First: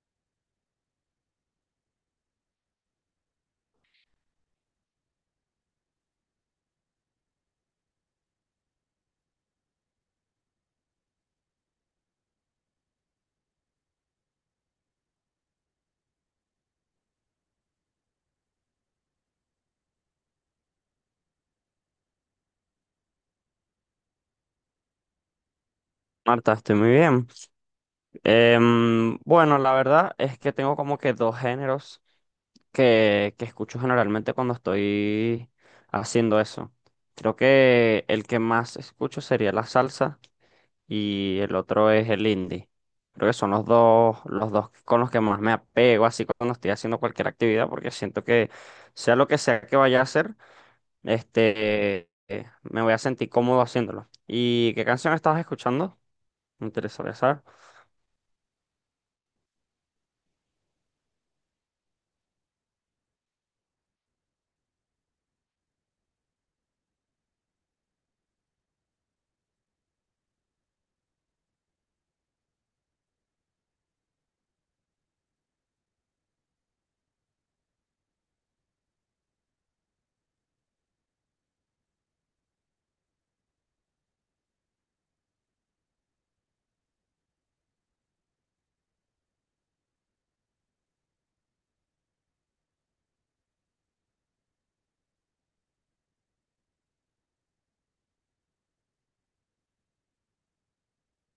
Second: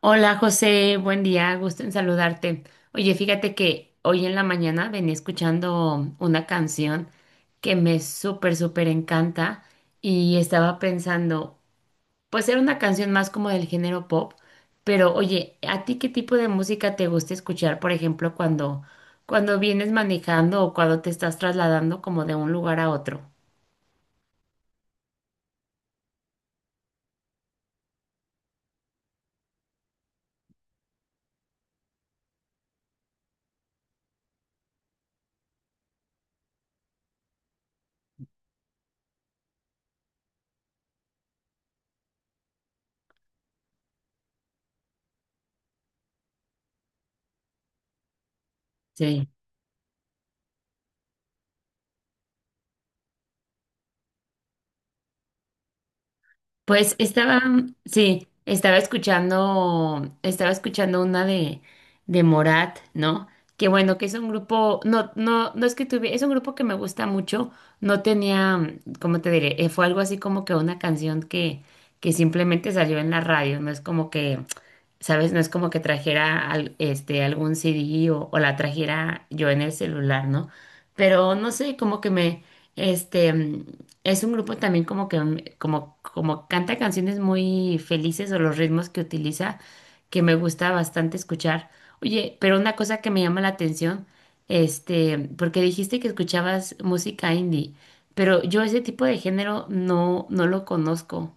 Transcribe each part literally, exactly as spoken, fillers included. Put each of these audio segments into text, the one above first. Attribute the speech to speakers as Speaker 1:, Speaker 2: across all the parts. Speaker 1: Hola José, buen día, gusto en saludarte. Oye, fíjate que hoy en la mañana venía escuchando una canción que me súper, súper encanta y estaba pensando, pues era una canción más como del género pop, pero oye, ¿a ti qué tipo de música te gusta escuchar, por ejemplo, cuando, cuando vienes manejando o cuando te estás trasladando como de un lugar a otro?
Speaker 2: Marta, estoy muy bien. Em, bueno, la verdad es que tengo como que dos géneros que, que escucho generalmente cuando estoy haciendo eso. Creo que el que más escucho sería la salsa y el otro es el indie. Creo que son los dos, los dos con los que más me apego así cuando estoy haciendo cualquier actividad, porque siento que sea lo
Speaker 1: Sí.
Speaker 2: que sea que vaya a hacer, este, eh, me voy a sentir cómodo haciéndolo. ¿Y qué canción estabas escuchando? Me
Speaker 1: Pues
Speaker 2: interesaría
Speaker 1: estaba,
Speaker 2: saber.
Speaker 1: sí, estaba escuchando, estaba escuchando una de, de Morat, ¿no? Que bueno, que es un grupo, no, no, no es que tuve, es un grupo que me gusta mucho, no tenía, ¿cómo te diré? Eh, Fue algo así como que una canción que, que simplemente salió en la radio, no es como que, ¿sabes? No es como que trajera al- este, algún C D o, o la trajera yo en el celular, ¿no? Pero no sé, como que me, este... Es un grupo también como que mm, como, como canta canciones muy felices o los ritmos que utiliza que me gusta bastante escuchar. Oye, pero una cosa que me llama la atención, este, porque dijiste que escuchabas música indie, pero yo ese tipo de género no, no lo conozco.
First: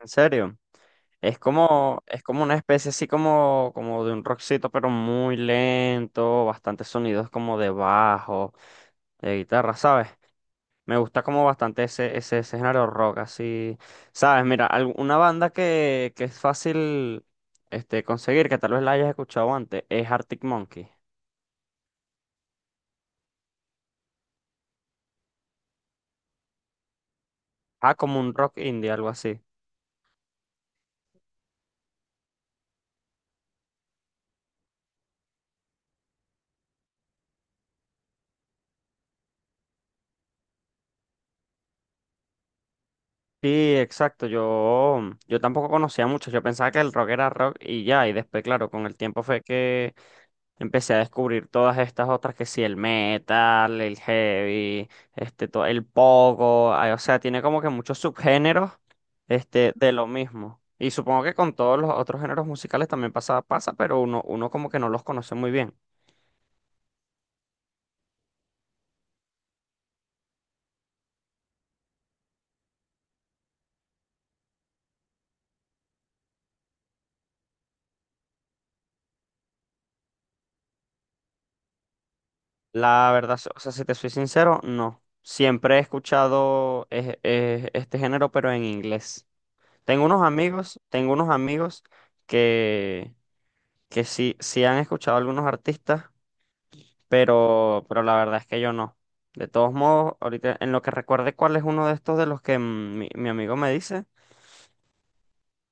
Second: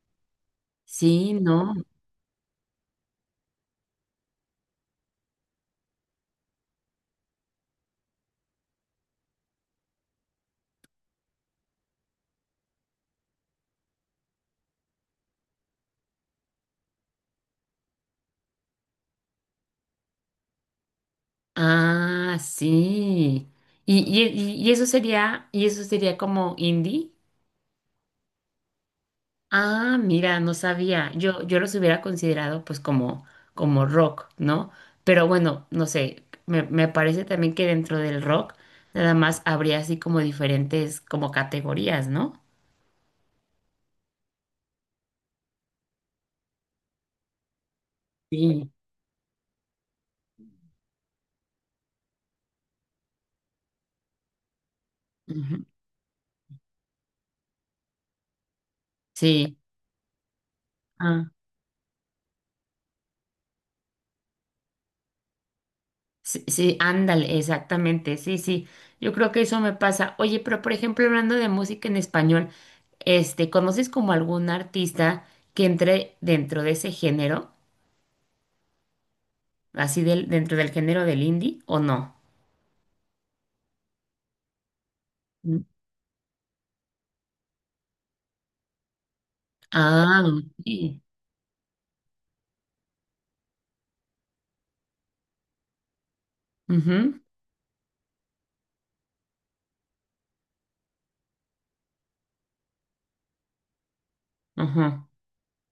Speaker 2: ¿En serio?
Speaker 1: Sí,
Speaker 2: Es
Speaker 1: no.
Speaker 2: como, es como una especie así como, como de un rockcito, pero muy lento, bastantes sonidos como de bajo, de guitarra, ¿sabes? Me gusta como bastante ese, ese, ese género rock, así, ¿sabes? Mira, al- una banda que, que es fácil, este, conseguir, que tal vez la hayas escuchado antes, es Arctic Monkey.
Speaker 1: Ah, sí. Y, y, y y eso sería, y eso sería como indie.
Speaker 2: Ah, como un rock indie, algo así.
Speaker 1: Ah, mira, no sabía. Yo, yo los hubiera considerado pues como, como rock, ¿no? Pero bueno, no sé, me, me parece también que dentro del rock nada más habría así como diferentes como categorías, ¿no?
Speaker 2: Sí, exacto, yo, yo tampoco conocía mucho, yo pensaba que el rock era rock y ya, y después,
Speaker 1: Sí.
Speaker 2: claro, con el tiempo fue que empecé a descubrir todas estas otras que sí, el metal, el heavy, este,
Speaker 1: Ujú.
Speaker 2: to- el pogo, ay, o sea, tiene como que muchos subgéneros,
Speaker 1: Sí,
Speaker 2: este, de lo mismo. Y supongo
Speaker 1: ah,
Speaker 2: que con todos los otros géneros musicales también pasa, pasa, pero uno, uno como que no los conoce muy bien.
Speaker 1: sí, sí, ándale, exactamente, sí, sí. Yo creo que eso me pasa. Oye, pero por ejemplo, hablando de música en español, este, ¿conoces como algún artista que entre dentro de ese género, así del, dentro del género del indie o no?
Speaker 2: La verdad, so, o sea, si te soy sincero, no.
Speaker 1: Mm.
Speaker 2: Siempre he escuchado eh, eh, este género, pero en inglés. Tengo unos
Speaker 1: Ah,
Speaker 2: amigos,
Speaker 1: ok.
Speaker 2: tengo unos amigos que, que sí, sí han escuchado algunos artistas,
Speaker 1: Ujú,
Speaker 2: pero, pero la verdad es que yo no. De todos modos, ahorita en lo que recuerde cuál es uno de estos de los que mm, mi, mi amigo me dice,
Speaker 1: ujú.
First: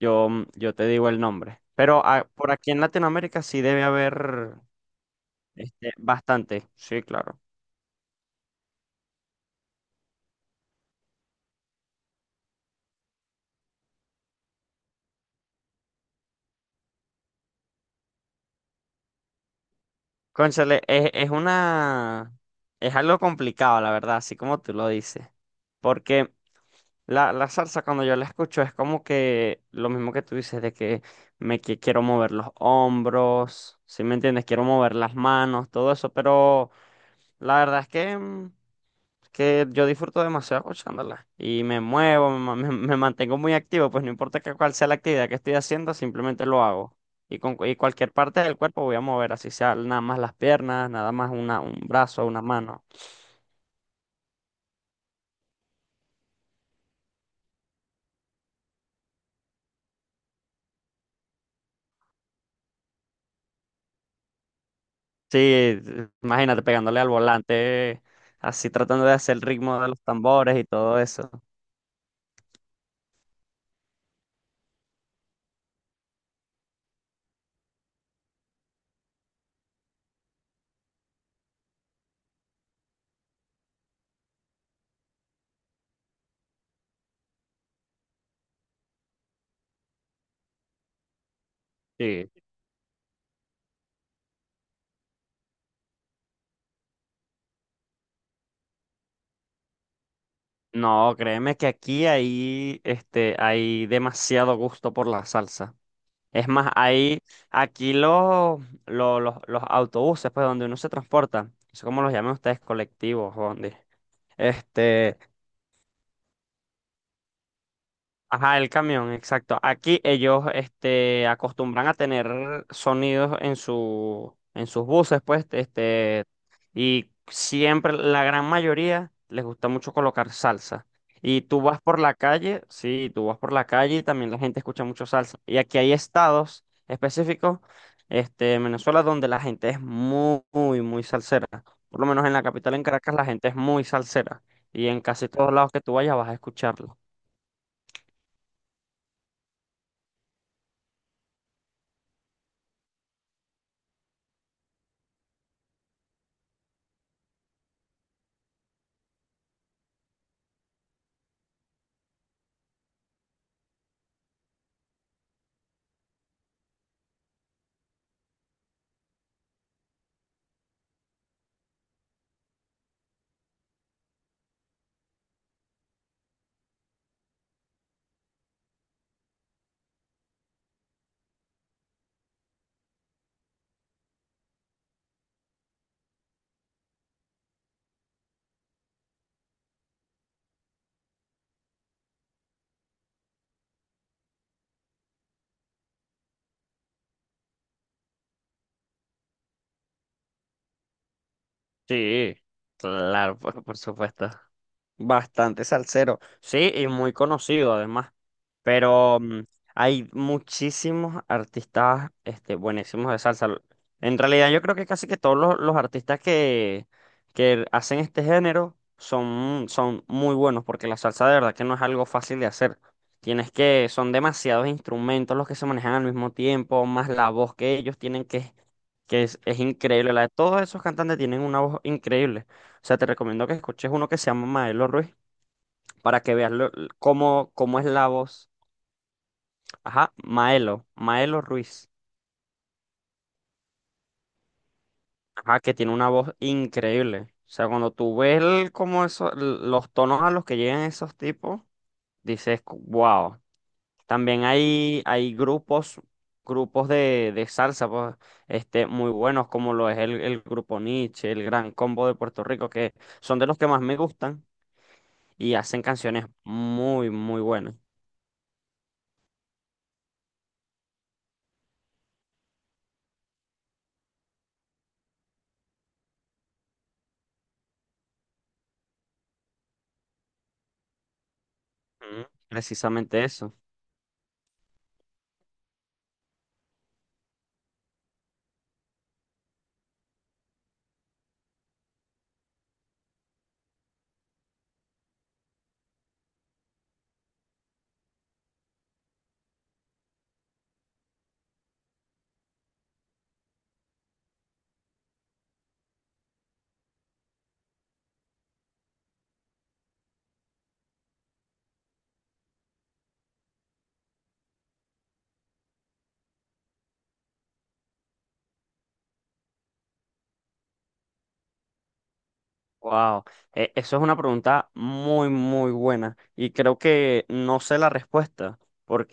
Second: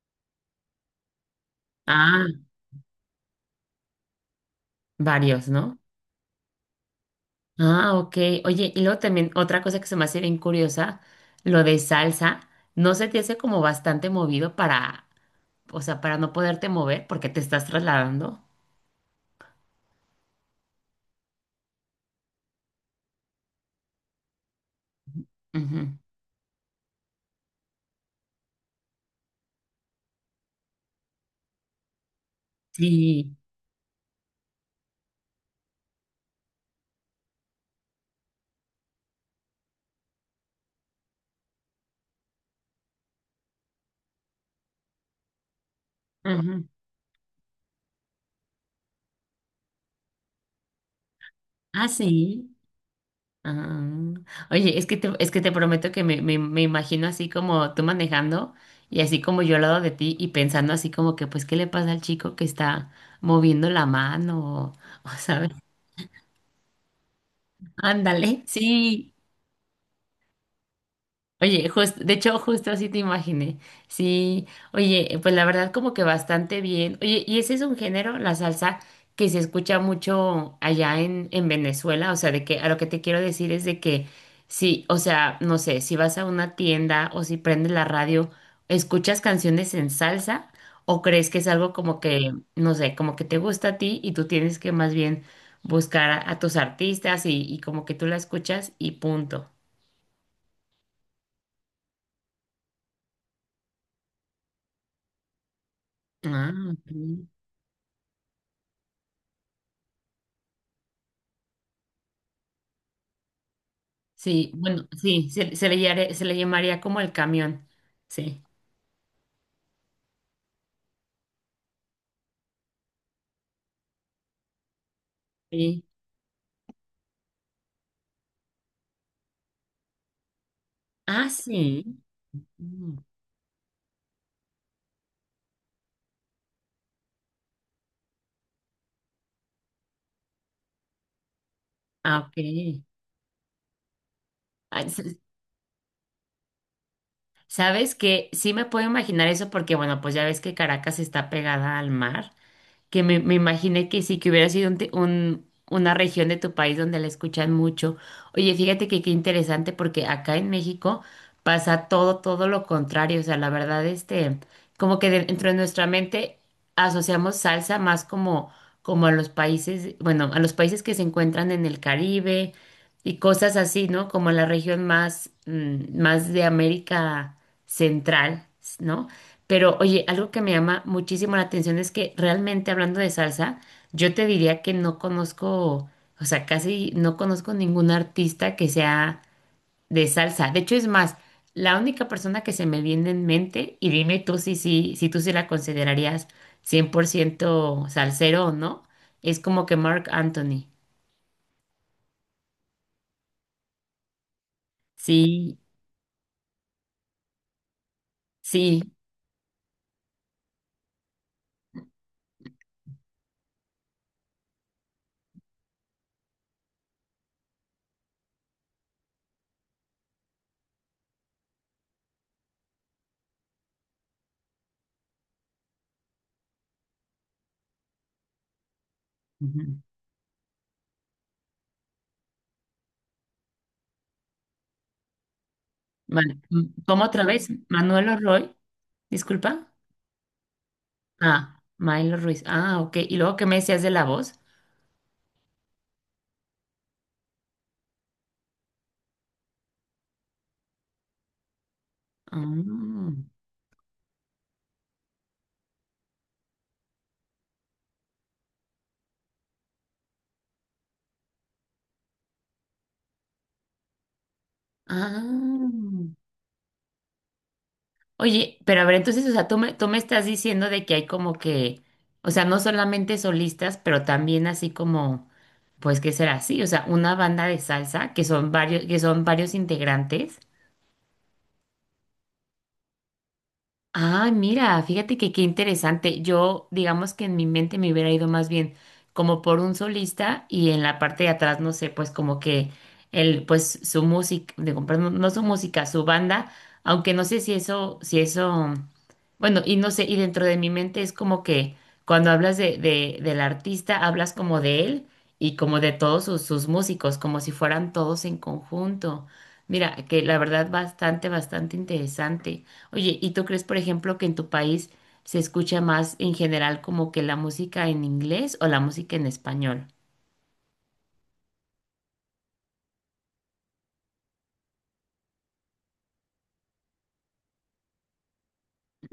Speaker 2: yo, mm, yo te digo el nombre. Pero
Speaker 1: Ah,
Speaker 2: ah, por aquí en Latinoamérica sí debe haber,
Speaker 1: varios, ¿no?
Speaker 2: este, bastante, sí, claro.
Speaker 1: Ah, ok. Oye, y luego también otra cosa que se me hace bien curiosa, lo de salsa, ¿no se te hace como bastante movido para, o sea, para no poderte mover porque te estás trasladando?
Speaker 2: Cónchale, es, es una... Es algo complicado, la verdad, así como tú lo dices.
Speaker 1: Ujú.
Speaker 2: Porque La, la salsa cuando yo la escucho es como que lo mismo que tú dices de que me que quiero mover los
Speaker 1: Sí.
Speaker 2: hombros, ¿si me entiendes? Quiero mover las manos, todo eso, pero la verdad es que, mm, que yo disfruto demasiado escuchándola y me muevo, me, ma- me- me mantengo muy activo, pues no importa que cuál sea la actividad que estoy haciendo, simplemente lo
Speaker 1: Ujú.
Speaker 2: hago. Y con cu- y cualquier parte del cuerpo voy a mover, así sea nada más las piernas, nada más una, un
Speaker 1: Ah,
Speaker 2: brazo, una
Speaker 1: sí.
Speaker 2: mano.
Speaker 1: Ah. Oye, es que te, es que te prometo que me, me, me imagino así como tú manejando y así como yo al lado de ti y pensando así como que pues qué le pasa al chico que está moviendo la mano o, o,
Speaker 2: Sí,
Speaker 1: sabes,
Speaker 2: eh, imagínate pegándole al volante,
Speaker 1: ándale,
Speaker 2: así tratando de
Speaker 1: sí,
Speaker 2: hacer el ritmo de los tambores y todo eso.
Speaker 1: Oye, justo, de hecho, justo así te imaginé. Sí, oye, eh, pues la verdad como que bastante bien. Oye, ¿y ese es un género, la salsa, que se escucha mucho allá en, en Venezuela? O sea, de que a lo que te quiero decir es de que sí, o sea, no sé, si vas a una tienda o si prendes la radio, ¿escuchas canciones en salsa? ¿O crees que es algo como
Speaker 2: Sí.
Speaker 1: que, no sé, como que te gusta a ti y tú tienes que más bien buscar a, a tus artistas y, y como que tú la escuchas y punto?
Speaker 2: No, créeme que aquí hay, este, hay demasiado gusto por la salsa. Es
Speaker 1: Ah,
Speaker 2: más,
Speaker 1: ok.
Speaker 2: hay aquí los, los los, los autobuses, pues donde uno se transporta, no sé cómo los llaman ustedes, colectivos, o donde.
Speaker 1: Sí, bueno,
Speaker 2: este,
Speaker 1: sí, se, se le llare- se le llamaría como el camión. Sí.
Speaker 2: Ajá, el camión, exacto. Aquí ellos, este, acostumbran a tener sonidos en su, en sus buses, pues,
Speaker 1: Sí.
Speaker 2: este, y siempre, la gran mayoría, les gusta mucho colocar salsa.
Speaker 1: Ah,
Speaker 2: Y tú vas
Speaker 1: sí.
Speaker 2: por la calle,
Speaker 1: Mm,
Speaker 2: sí, tú vas por la calle y también la gente escucha mucho salsa. Y aquí hay estados específicos, este, en Venezuela, donde la gente es muy, muy, muy salsera. Por lo
Speaker 1: ah,
Speaker 2: menos en
Speaker 1: ok.
Speaker 2: la capital, en Caracas, la gente es muy salsera.
Speaker 1: Ah,
Speaker 2: Y en
Speaker 1: s-
Speaker 2: casi todos lados que tú vayas vas a escucharlo.
Speaker 1: ¿Sabes que sí me puedo imaginar eso porque, bueno, pues ya ves que Caracas está pegada al mar? Que me, me imaginé que sí, que hubiera sido un, te- un- una región de tu país donde la escuchan mucho. Oye, fíjate que qué interesante porque acá en México pasa todo, todo lo contrario. O sea, la verdad, este, como que dentro de nuestra mente asociamos salsa más como, como a los países, bueno, a los países que se encuentran en el Caribe y cosas así, ¿no? Como la región más, mm, más de América Central, ¿no? Pero oye, algo que me llama muchísimo la atención es que realmente hablando de salsa, yo te diría que no conozco, o sea, casi no conozco ningún artista que sea de salsa. De hecho, es más, la única persona que se me viene en mente, y dime tú si, si, si, tú sí la considerarías cien por ciento salsero o no, es como que Mark Anthony.
Speaker 2: Sí, claro, por, por supuesto.
Speaker 1: Sí,
Speaker 2: Bastante salsero. Sí, y muy conocido además.
Speaker 1: sí.
Speaker 2: Pero mm, hay muchísimos artistas, este, buenísimos de salsa. Lo- En realidad yo creo que casi que todos los, los artistas que, que hacen este género son, son muy buenos porque la salsa de verdad que no es algo fácil de hacer. Tienes que, son demasiados instrumentos los que se manejan al mismo tiempo, más la voz que ellos tienen que es que es, es
Speaker 1: Ujú.
Speaker 2: increíble. La de todos esos cantantes tienen una voz increíble. O sea, te recomiendo que escuches uno que se llama Maelo Ruiz para que
Speaker 1: Vale.
Speaker 2: veas lo-
Speaker 1: mm, ¿Cómo otra vez?
Speaker 2: cómo, cómo es la
Speaker 1: Manuel
Speaker 2: voz.
Speaker 1: Roy, disculpa.
Speaker 2: Ajá, Maelo, Maelo
Speaker 1: Ah,
Speaker 2: Ruiz.
Speaker 1: Milo Ruiz. Ah, ok. ¿Y luego qué me decías de la voz?
Speaker 2: Ajá, que tiene una voz increíble. O sea, cuando tú ves el- cómo eso, l- los tonos a los que llegan esos tipos, dices,
Speaker 1: Ah,
Speaker 2: wow. También hay, hay grupos, grupos de, de salsa, pues, este, muy buenos, como lo es el, el grupo Nietzsche, el Gran Combo de Puerto Rico, que son de los que más me gustan. Y
Speaker 1: ah.
Speaker 2: hacen canciones muy, muy buenas.
Speaker 1: Oye, pero a ver, entonces, o sea, tú me, tú me estás diciendo de que hay como que, o sea, no solamente solistas, pero también así como, pues, ¿qué será así? O sea, una banda de salsa que son varios, que son varios integrantes.
Speaker 2: Ujú. Precisamente eso.
Speaker 1: Ah, mira, fíjate que qué interesante. Yo, digamos que en mi mente me hubiera ido más bien como por un solista y en la parte de atrás, no sé, pues como que el, pues su música, digo, perdón, no no su música, su banda, aunque no sé si eso, si eso, bueno, y no sé, y dentro de mi mente es como que cuando hablas de, de, del artista, hablas como de él y como de todos sus, sus músicos, como si fueran todos en conjunto. Mira, que la verdad bastante, bastante interesante. Oye, ¿y tú crees, por ejemplo, que en tu país se escucha más en general como que la música en inglés o la música en español?
Speaker 2: Wow. Eh, eso es una pregunta muy, muy buena. Y creo que no sé la respuesta,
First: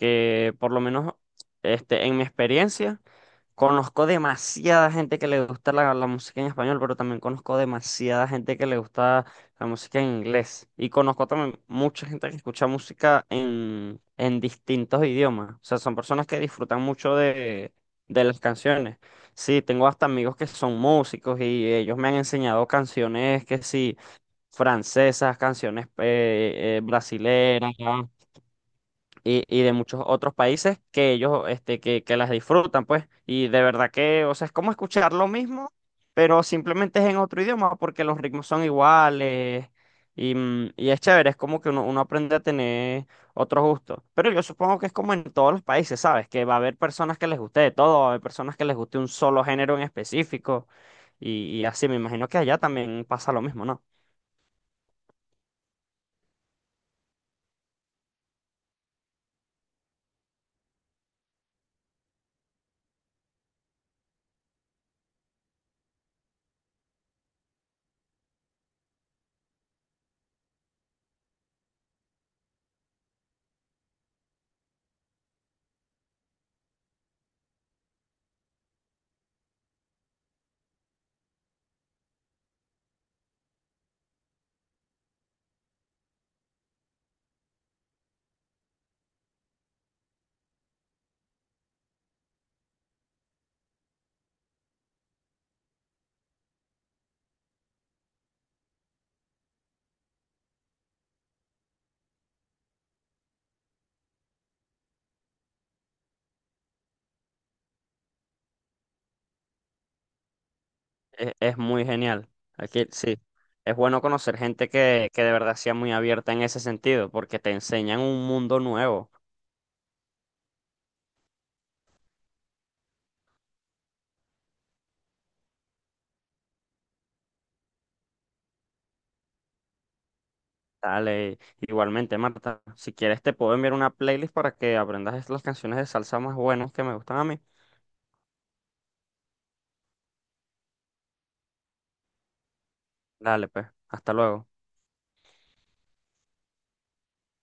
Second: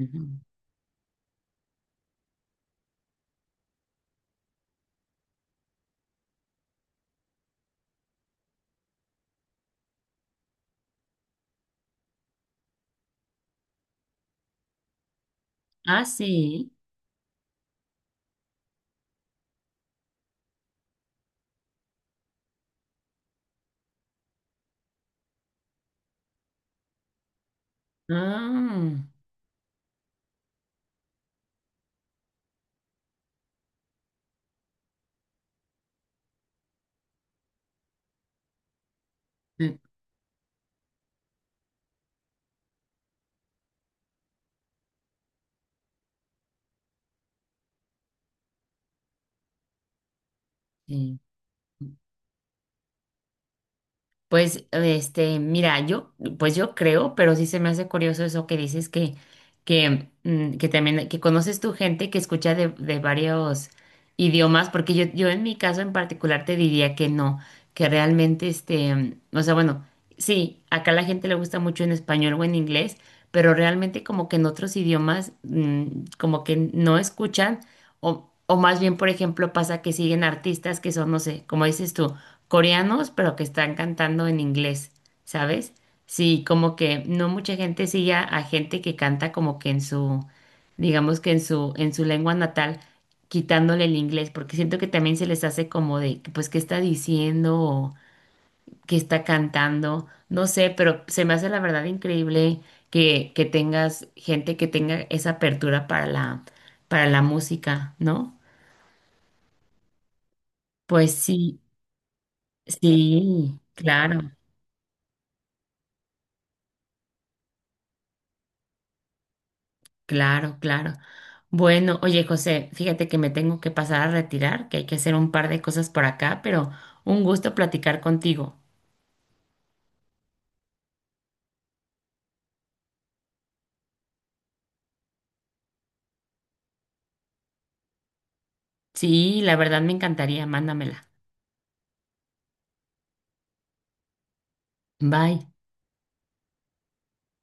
Speaker 1: Ujú.
Speaker 2: por lo menos, este, en mi experiencia. Conozco demasiada gente que le gusta la, la música en español, pero también conozco demasiada gente que le gusta la música en inglés. Y conozco también mucha gente que escucha música en, en distintos idiomas. O sea, son
Speaker 1: Ah,
Speaker 2: personas que
Speaker 1: sí.
Speaker 2: disfrutan mucho de, de las canciones. Sí, tengo hasta amigos que son músicos y ellos me han enseñado canciones que sí, francesas, canciones eh, eh, brasileras,
Speaker 1: Ah,
Speaker 2: y, y de muchos otros países que ellos, este, que, que las disfrutan, pues. Y de verdad que, o sea, es como escuchar lo mismo, pero simplemente es en otro idioma, porque los ritmos son iguales.
Speaker 1: mm,
Speaker 2: Y, mm, y es chévere, es como que uno, uno aprende a tener otros gustos. Pero yo supongo que es como en todos los países, ¿sabes? Que va a haber personas que les guste de todo, va a haber personas que les guste un solo género en específico.
Speaker 1: sí.
Speaker 2: Y, y así, me imagino que allá también pasa lo mismo, ¿no?
Speaker 1: Pues, este, mira, yo, pues yo creo, pero sí se me hace curioso eso que dices que, que, mm, que también, que conoces tu gente que escucha de, de varios idiomas, porque yo, yo en mi caso en particular te diría que no, que realmente, este, mm, o sea, bueno, sí, acá la gente le gusta mucho en español o en inglés, pero realmente como que en otros idiomas, mm, como que no escuchan, o, o más bien, por ejemplo, pasa que siguen artistas que son, no sé, como dices tú coreanos, pero que están cantando en inglés, ¿sabes? Sí, como que no mucha gente sigue a, a gente que canta como que en su, digamos que en su, en su lengua natal, quitándole el inglés, porque siento que también se les hace como de, que, pues, ¿qué está diciendo? ¿O qué está cantando? No sé, pero se me hace la verdad increíble que, que tengas gente que tenga esa apertura para la, para la música, ¿no? Pues
Speaker 2: Es, es
Speaker 1: sí,
Speaker 2: muy genial. Aquí sí.
Speaker 1: sí,
Speaker 2: Es bueno
Speaker 1: claro.
Speaker 2: conocer gente que, que de verdad sea muy abierta en ese sentido, porque te enseñan un mundo nuevo.
Speaker 1: Claro, claro. Bueno, oye, José, fíjate que me tengo que pasar a retirar, que hay que hacer un par de cosas por acá, pero un gusto platicar contigo.
Speaker 2: Dale, igualmente, Marta, si quieres te puedo enviar una playlist para que aprendas las canciones de salsa más buenas que me gustan a mí.
Speaker 1: Sí, la verdad me encantaría, mándamela.
Speaker 2: Dale, pues, hasta luego.
Speaker 1: Bye.